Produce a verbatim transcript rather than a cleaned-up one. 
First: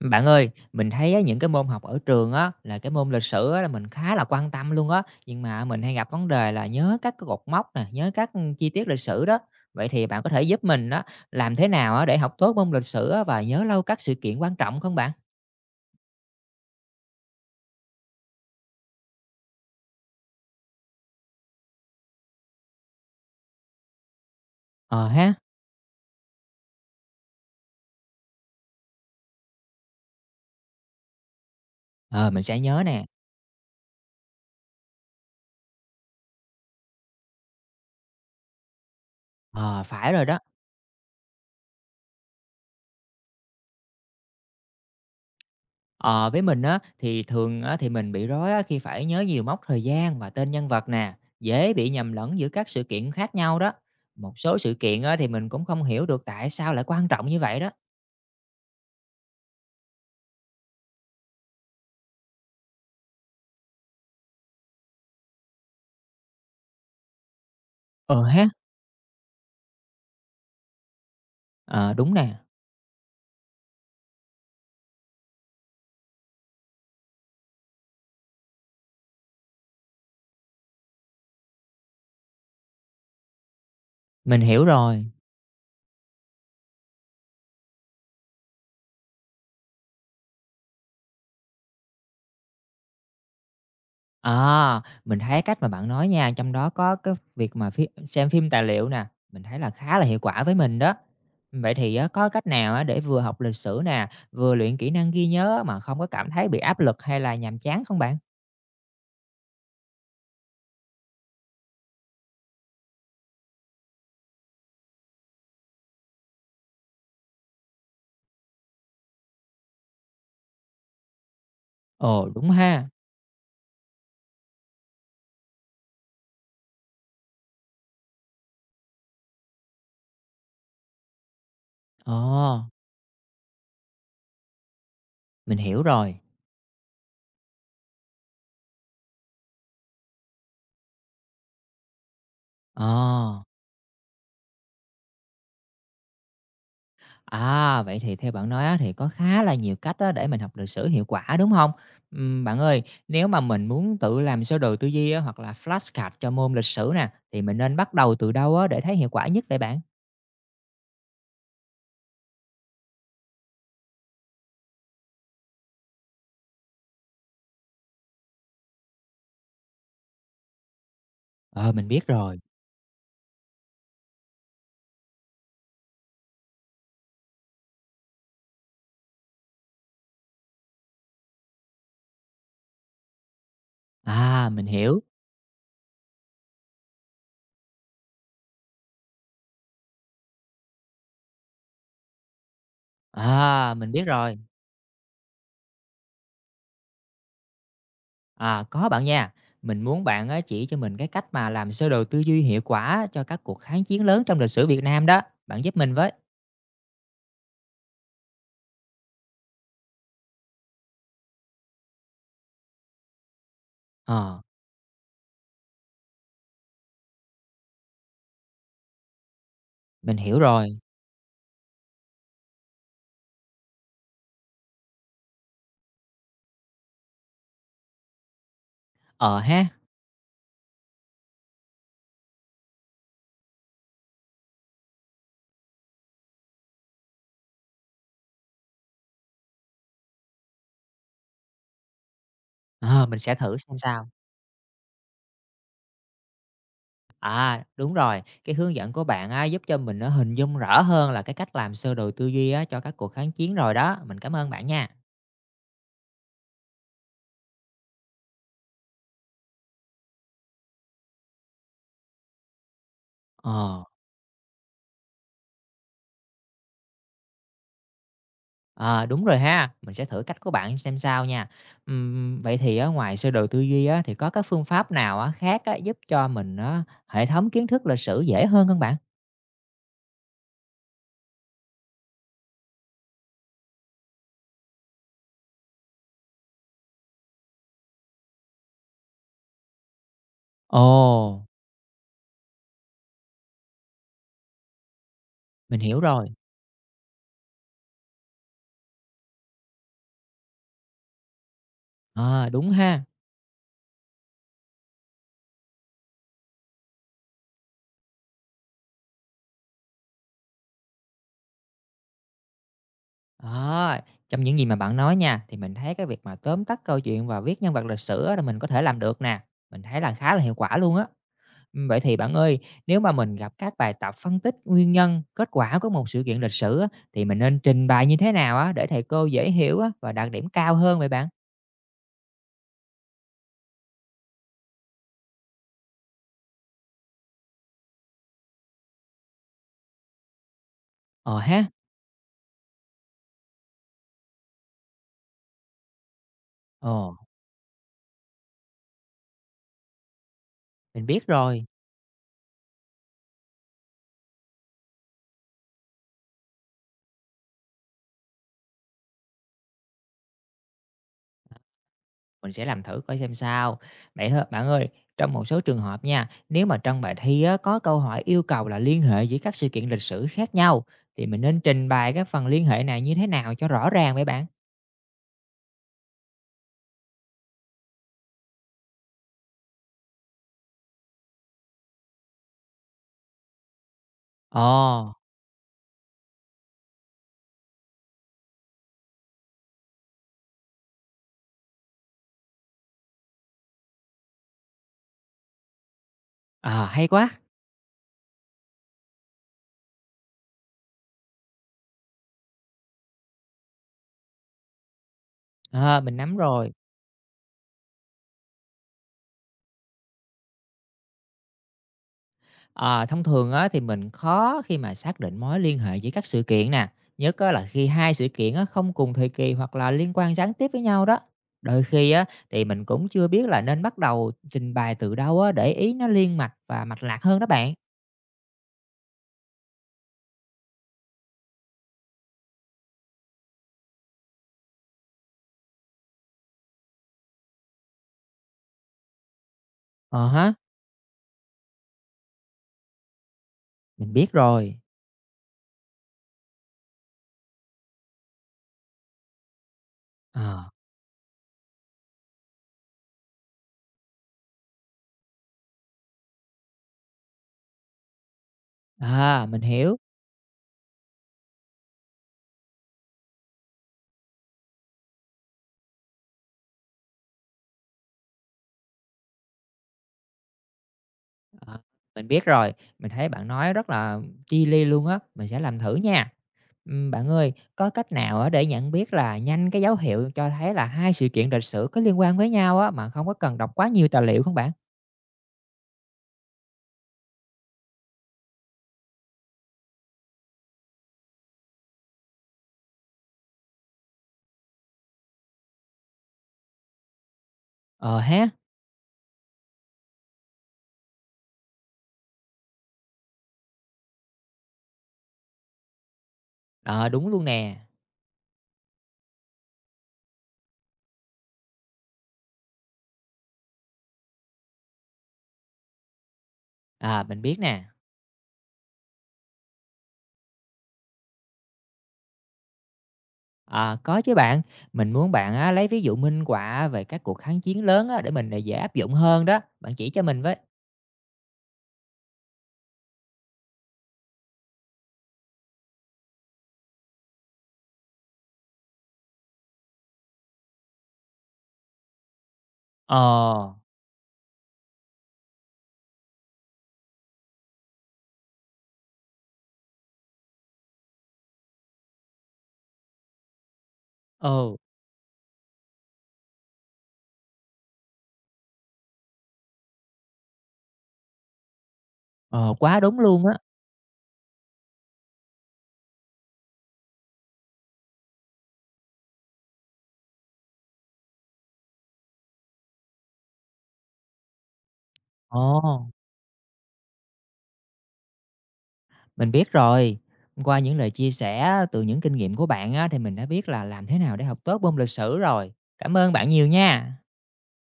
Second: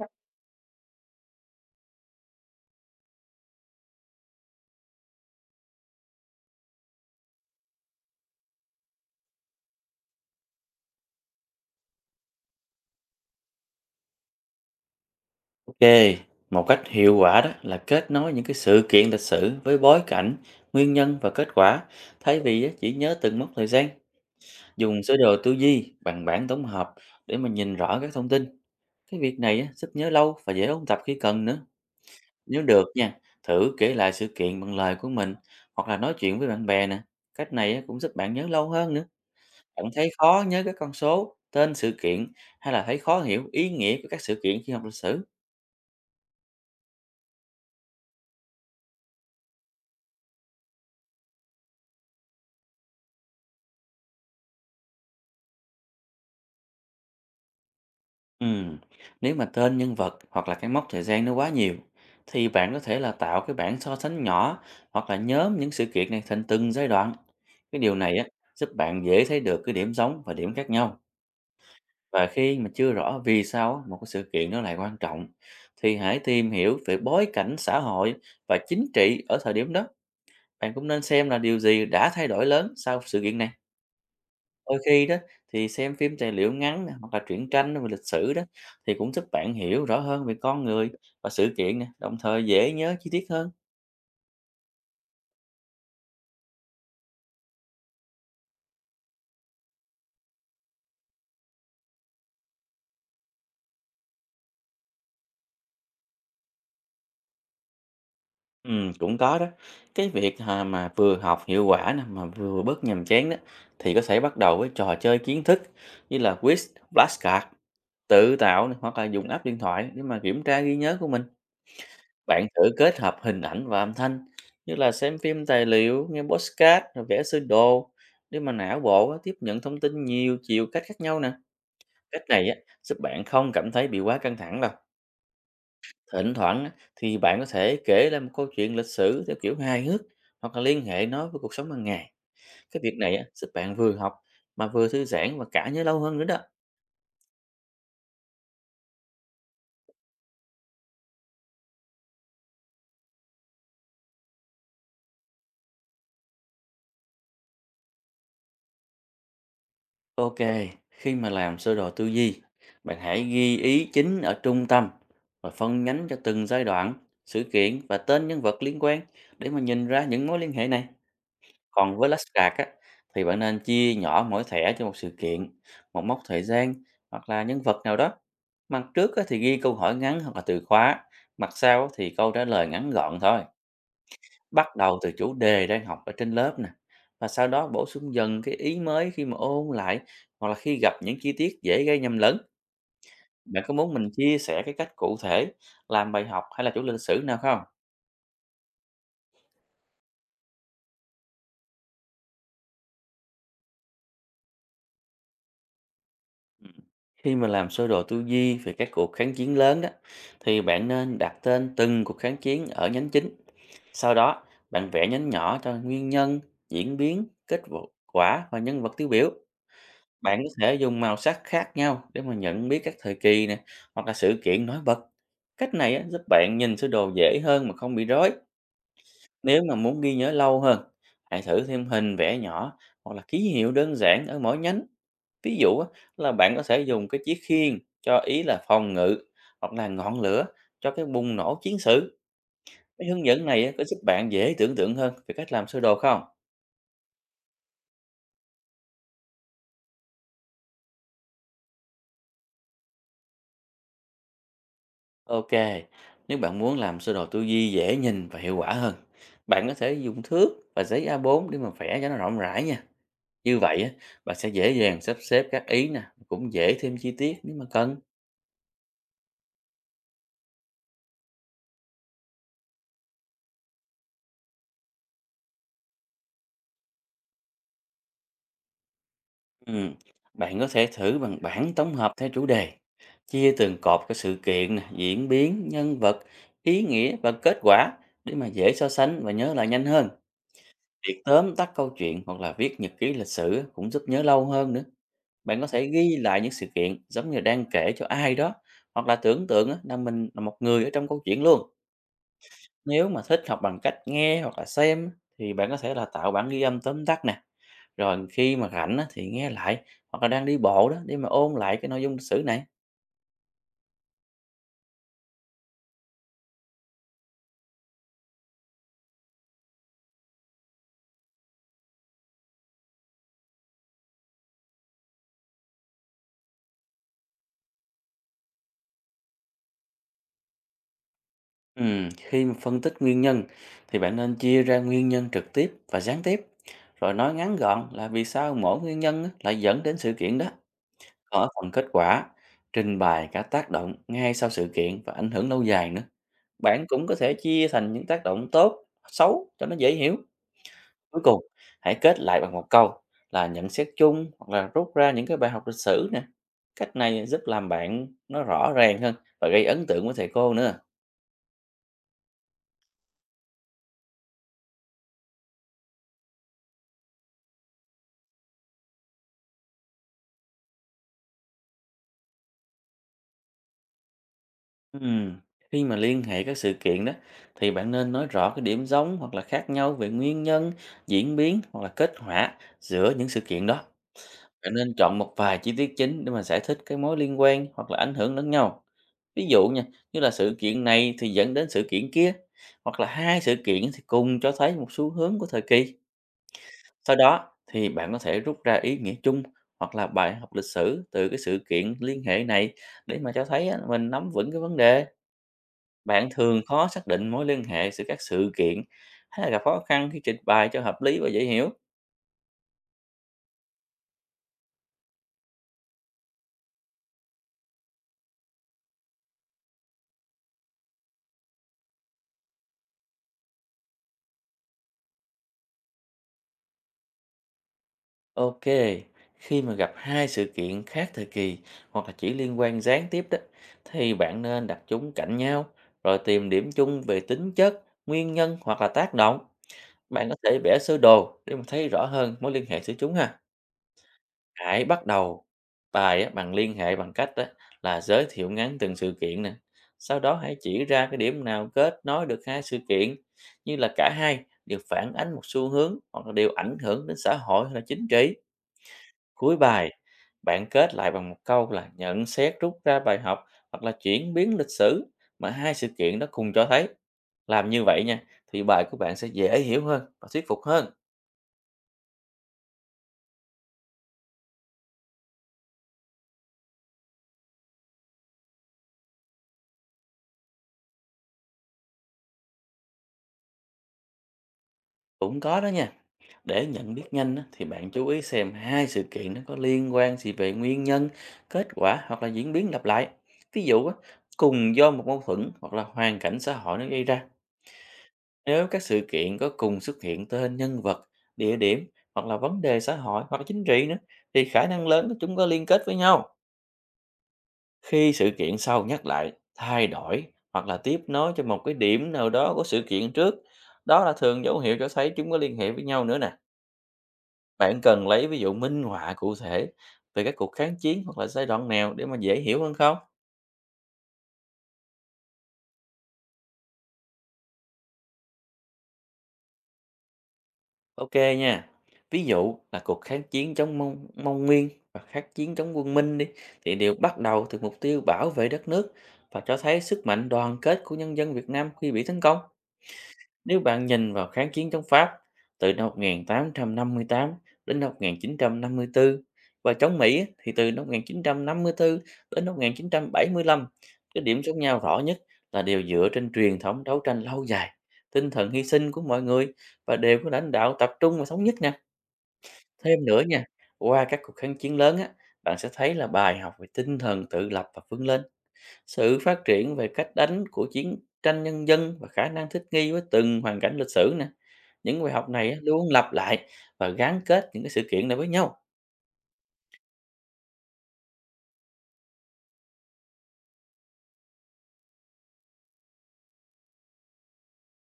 Bạn ơi, mình thấy á, những cái môn học ở trường á là cái môn lịch sử á, là mình khá là quan tâm luôn á, nhưng mà mình hay gặp vấn đề là nhớ các cái cột mốc nè, nhớ các chi tiết lịch sử đó. Vậy thì bạn có thể giúp mình á làm thế nào á để học tốt môn lịch sử á và nhớ lâu các sự kiện quan trọng không bạn? Một cách hiệu quả đó là kết nối những cái sự kiện lịch sử với bối cảnh nguyên quả chỉ nhớ từng mốc thời gian. Dùng Ờ sơ ha, đồ tư duy bằng bảng tổng hợp để mà nhìn rõ các thông tin. Cái việc này á, giúp nhớ lâu và dễ ôn tập khi cần nữa. ờ mình sẽ Nếu nhớ được nè. nha, thử kể lại sự kiện bằng lời của mình hoặc là nói chuyện với bạn bè nè. Cách này á, cũng giúp bạn nhớ lâu hơn nữa. Ờ Bạn thấy phải rồi đó. khó nhớ các con số, tên sự kiện hay là thấy khó hiểu ý nghĩa của các sự kiện khi học lịch sử? Ờ, với mình á, thì thường á, thì mình bị rối á, khi phải nhớ nhiều mốc thời gian và tên nhân vật nè, dễ bị nhầm lẫn giữa các sự kiện khác nhau đó. Một số sự kiện á, thì mình cũng không hiểu được tại sao lại quan trọng như vậy đó. Ừm, Nếu mà tên nhân vật hoặc là cái mốc thời gian nó quá nhiều thì bạn có thể là tạo cái bảng so sánh nhỏ hoặc là nhóm những sự kiện này thành từng giai đoạn. Cái điều này Ờ á, ha, giúp bạn dễ thấy được cái điểm giống và điểm khác nhau. ờ đúng Và nè, khi mà chưa rõ vì sao á, một cái sự kiện nó lại quan trọng thì hãy tìm hiểu về bối cảnh xã hội và chính trị ở thời điểm đó. Bạn cũng nên xem là điều gì đã thay đổi lớn sau sự kiện này. mình hiểu Đôi khi rồi. đó thì xem phim tài liệu ngắn nè, hoặc là truyện tranh về lịch sử đó thì cũng giúp bạn hiểu rõ hơn về con người và sự kiện nè, đồng thời dễ nhớ chi tiết hơn. À, mình thấy cách mà bạn nói nha, trong đó có cái việc mà phi xem phim tài liệu nè, mình thấy là khá là hiệu quả với mình đó. Vậy thì á, có cách nào á, để vừa học lịch sử nè, vừa luyện kỹ năng ghi nhớ mà không có cảm thấy bị áp lực hay là nhàm chán không bạn? Ừm, cũng có đó. Cái việc à, mà vừa học hiệu quả nè mà vừa bớt nhàm chán đó thì có thể bắt đầu với trò chơi kiến thức như là quiz, flashcard, tự tạo nè, hoặc là dùng app điện thoại để mà kiểm tra ghi nhớ của mình. Ồ Bạn đúng thử ha. kết hợp hình ảnh và âm thanh như là xem phim tài liệu, nghe podcast, rồi vẽ sơ đồ để mà não bộ á, tiếp nhận thông tin nhiều chiều cách khác nhau nè. Cách này á, Ồ, giúp bạn không cảm thấy bị quá căng thẳng đâu. mình hiểu rồi. Thỉnh thoảng á, thì bạn có thể kể lại một câu chuyện lịch sử theo kiểu hài hước hoặc là liên hệ nó với cuộc sống hàng ngày. Cái việc này á, Ồ, giúp bạn vừa học mà vừa thư giãn và cả nhớ lâu hơn nữa đó. à, vậy thì theo bạn nói á, thì có khá là nhiều cách á, để mình học lịch sử hiệu quả, đúng không? Ừm, bạn ơi, nếu mà mình muốn tự làm sơ đồ tư duy á, hoặc là flashcard cho môn lịch sử nè, thì mình nên bắt đầu từ đâu á, để thấy hiệu quả nhất vậy bạn? Ok, khi mà làm sơ đồ tư duy, bạn hãy ghi ý chính ở trung tâm và phân nhánh cho từng giai đoạn, sự kiện và tên nhân vật liên quan để mà nhìn ra những mối liên hệ này. Ờ, mình Còn biết với rồi. flashcard á, thì bạn nên chia nhỏ mỗi thẻ cho một sự kiện, một mốc thời gian hoặc là nhân vật nào đó. Mặt trước á, thì ghi câu hỏi ngắn hoặc là từ khóa; mặt sau á, thì câu trả lời ngắn gọn thôi. À, mình Bắt đầu hiểu. từ chủ đề đang học ở trên lớp nè, và sau đó bổ sung dần cái ý mới khi mà ôn lại hoặc là khi gặp những chi tiết dễ gây nhầm lẫn. Bạn có À, mình muốn biết mình chia rồi. sẻ cái cách cụ thể làm bài học hay là chủ lịch sử nào không? À, có bạn nha. Mình muốn bạn á, chỉ cho mình cái cách mà làm sơ đồ tư duy hiệu quả cho các cuộc kháng chiến lớn trong lịch sử Việt Nam đó. Bạn giúp mình với. Khi mà làm sơ đồ tư duy về các cuộc kháng chiến lớn đó, thì bạn nên đặt tên từng cuộc kháng chiến ở nhánh chính. Sau Ờ, đó, bạn vẽ nhánh nhỏ cho nguyên nhân, diễn biến, kết vụ- quả và nhân vật tiêu biểu. mình hiểu Bạn có rồi. thể dùng màu sắc khác nhau để mà nhận biết các thời kỳ nè, hoặc là sự kiện nổi bật. Cách này á, giúp bạn nhìn sơ đồ dễ hơn mà không bị rối. Ờ Nếu ha. mà muốn ghi nhớ lâu hơn, hãy thử thêm hình vẽ nhỏ hoặc là ký hiệu đơn giản ở mỗi nhánh. Ví dụ á, là bạn có thể dùng cái chiếc khiên cho ý là phòng ngự hoặc là ngọn lửa cho cái bùng nổ chiến sự. Ờ, Cái mình hướng sẽ dẫn thử này á, xem có giúp sao. bạn dễ tưởng tượng hơn về cách làm sơ đồ không? À, đúng rồi, cái hướng dẫn của bạn á, giúp cho mình nó hình dung rõ hơn là cái cách làm sơ đồ tư duy á, cho các cuộc kháng chiến rồi đó. Mình cảm ơn bạn nha. Ok, nếu bạn muốn làm sơ đồ tư duy dễ nhìn và hiệu quả hơn, bạn có thể dùng thước và giấy a bốn để mà vẽ cho nó rộng rãi nha. Như vậy Ờ, á, bạn sẽ dễ dàng sắp xếp các ý nè, cũng dễ thêm chi tiết nếu mà cần. ờ, đúng rồi ha, mình sẽ thử cách của bạn xem sao nha. Ừm, vậy thì á, ngoài sơ đồ tư duy á, thì có các phương pháp nào á, khác á, giúp cho mình á, hệ thống kiến thức lịch sử dễ hơn hông bạn? Ừ. Bạn có thể thử bằng bảng tổng hợp theo chủ đề, chia từng cột các sự kiện nè, diễn biến, nhân vật, ý nghĩa và kết quả để mà dễ so sánh và nhớ lại nhanh hơn. Ồ, Việc tóm tắt câu chuyện hoặc là viết nhật ký lịch sử á, cũng giúp nhớ lâu hơn nữa. Bạn có mình thể hiểu ghi rồi. lại những sự kiện giống như đang kể cho ai đó hoặc là tưởng tượng á, là mình là một người ở trong câu chuyện luôn. Ờ, đúng ha. Nếu mà thích học bằng cách nghe hoặc là xem thì bạn có thể là tạo bản ghi âm tóm tắt nè. Rồi khi mà rảnh á, thì nghe lại hoặc là đang đi bộ đó để mà ôn lại cái nội dung lịch sử này. À, trong những gì mà bạn nói nha, thì mình thấy cái việc mà tóm tắt câu chuyện và viết nhân vật lịch sử á là mình có thể làm được nè. Mình thấy là khá là hiệu quả luôn á. Ừm, Vậy thì bạn ơi, nếu mà mình gặp các bài tập phân tích nguyên nhân, kết quả của một sự kiện lịch sử á, thì mình nên trình bày như thế nào á để thầy cô dễ hiểu á và đạt điểm cao hơn vậy bạn? Ừm, khi mà phân tích nguyên nhân thì bạn nên chia ra nguyên nhân trực tiếp và gián tiếp. Rồi nói ngắn gọn là vì sao mỗi nguyên nhân á, lại dẫn đến sự kiện đó. Ờ Ở ha. phần kết quả, trình bày cả tác động ngay sau sự kiện và ảnh hưởng lâu dài nữa. Bạn cũng có Ồ, thể chia thành những tác động tốt, xấu cho nó dễ hiểu. mình Cuối biết cùng, rồi. hãy kết lại bằng một câu là nhận xét chung hoặc là rút ra những cái bài học lịch sử nè. Cách này giúp làm bạn nó rõ ràng hơn và gây ấn tượng với thầy cô nữa. Mình sẽ làm thử coi xem sao. Vậy thôi bạn ơi, trong một số trường hợp nha, nếu mà trong bài thi á, có câu hỏi yêu cầu là liên hệ giữa các sự kiện lịch sử khác nhau, thì mình nên trình bày cái phần liên hệ này như thế nào cho rõ ràng vậy bạn? Ừm, Khi mà liên hệ các sự kiện đó thì bạn nên nói rõ cái điểm giống hoặc là khác nhau về nguyên nhân, diễn biến hoặc là kết quả giữa những sự kiện đó. Bạn nên Ồ, chọn một vài chi tiết chính để mà giải thích cái mối liên quan hoặc là ảnh hưởng lẫn nhau. Ví dụ nha, như là sự kiện này thì dẫn đến sự kiện kia hoặc là hai sự kiện thì cùng cho thấy một xu hướng của thời kỳ. à, hay Sau quá. đó thì bạn có thể rút ra ý nghĩa chung hoặc là bài học lịch sử từ cái sự kiện liên hệ này để mà cho thấy á, mình nắm vững cái vấn đề. À, mình Bạn nắm thường rồi. khó xác định mối liên hệ giữa các sự kiện hay là gặp khó khăn khi trình bày cho hợp lý và dễ hiểu? Ờ, thông thường á, thì mình khó khi mà xác định mối liên hệ giữa các sự kiện nè, nhất á, là khi hai sự kiện á, không cùng thời kỳ hoặc là liên quan gián tiếp với nhau đó. Đôi khi á, thì mình cũng chưa biết là nên bắt đầu trình bày từ đâu á, để ý nó liên mạch và mạch lạc hơn đó bạn. Ok, khi mà gặp hai sự kiện khác thời kỳ hoặc là chỉ liên quan gián tiếp đó thì bạn nên đặt chúng cạnh nhau rồi tìm điểm chung về tính chất, nguyên nhân hoặc là tác động. Ờ Bạn có ha, thể vẽ sơ đồ để mà thấy rõ hơn mối liên hệ giữa chúng ha. mình biết rồi. Hãy bắt đầu bài á, bằng liên hệ bằng cách á, là giới thiệu ngắn từng sự kiện nè. Sau đó hãy Ờ, chỉ ra cái điểm nào kết nối được hai sự kiện, như là cả hai đều phản ánh một xu hướng hoặc là đều ảnh hưởng đến xã hội hay là chính trị. à, Cuối mình bài, hiểu. bạn kết lại bằng một câu là nhận xét rút ra bài học hoặc là chuyển biến lịch sử mà hai sự kiện đó cùng cho thấy. Làm như vậy nha, thì bài của bạn sẽ dễ hiểu hơn và thuyết phục hơn. Ờ, mình biết rồi, mình thấy bạn nói rất là chi li luôn á, mình sẽ làm thử nha. Ừm, bạn ơi, có cách nào á để nhận biết là nhanh cái dấu hiệu cho thấy là hai sự kiện lịch sử có liên quan với nhau á, mà không có cần đọc quá nhiều tài liệu không bạn? Cũng có đó nha. Để nhận biết nhanh á, thì bạn chú ý xem hai sự kiện nó có liên quan gì về nguyên nhân, kết quả hoặc là diễn biến lặp lại. Ví dụ á, cùng do một mâu thuẫn hoặc là hoàn cảnh xã hội nó gây ra. Ờ ha, Nếu các sự kiện có cùng xuất hiện tên nhân vật, địa điểm hoặc là vấn đề xã hội hoặc là chính trị nữa thì khả năng lớn là chúng có liên kết với nhau. ờ, đúng luôn nè, Khi sự kiện sau nhắc lại, thay đổi hoặc là tiếp nối cho một cái điểm nào đó của sự kiện trước, đó là thường dấu hiệu cho thấy chúng có liên hệ với nhau nữa nè. à, mình biết Bạn nè. cần lấy ví dụ minh họa cụ thể về các cuộc kháng chiến hoặc là giai đoạn nào để mà dễ hiểu hơn không? À, có chứ bạn, mình muốn bạn á, lấy ví dụ minh họa về các cuộc kháng chiến lớn á, để mình à, dễ áp dụng hơn đó, bạn chỉ cho mình với. Ok nha. Ví dụ là cuộc kháng chiến chống Mông, Mông Nguyên và kháng chiến chống quân Minh đi thì đều bắt đầu từ mục tiêu bảo vệ đất nước và cho thấy sức mạnh đoàn kết của nhân dân Việt Nam khi bị tấn công. Ờ, Nếu bạn nhìn vào kháng chiến chống Pháp từ năm một tám năm tám đến năm một chín năm bốn và chống Mỹ thì từ năm một chín năm tư đến năm một chín bảy lăm, cái điểm giống ừ, nhau rõ nhất là đều dựa trên truyền thống đấu tranh lâu dài, tinh thần hy sinh của mọi người và đều có lãnh đạo tập trung và thống nhất nè. ờ, quá Thêm đúng nữa nha, luôn á, qua các cuộc kháng chiến lớn á, bạn sẽ thấy là bài học về tinh thần tự lập và vươn lên, sự phát triển về cách đánh của chiến tranh nhân dân và khả năng thích nghi với từng hoàn cảnh lịch sử nè. Những bài học này á, ờ. luôn lặp lại và gắn kết những cái sự kiện này với nhau. Mình biết rồi. Qua những lời chia sẻ từ những kinh nghiệm của bạn á, thì mình đã biết là làm thế nào để học tốt môn lịch sử rồi. Cảm ơn bạn nhiều nha.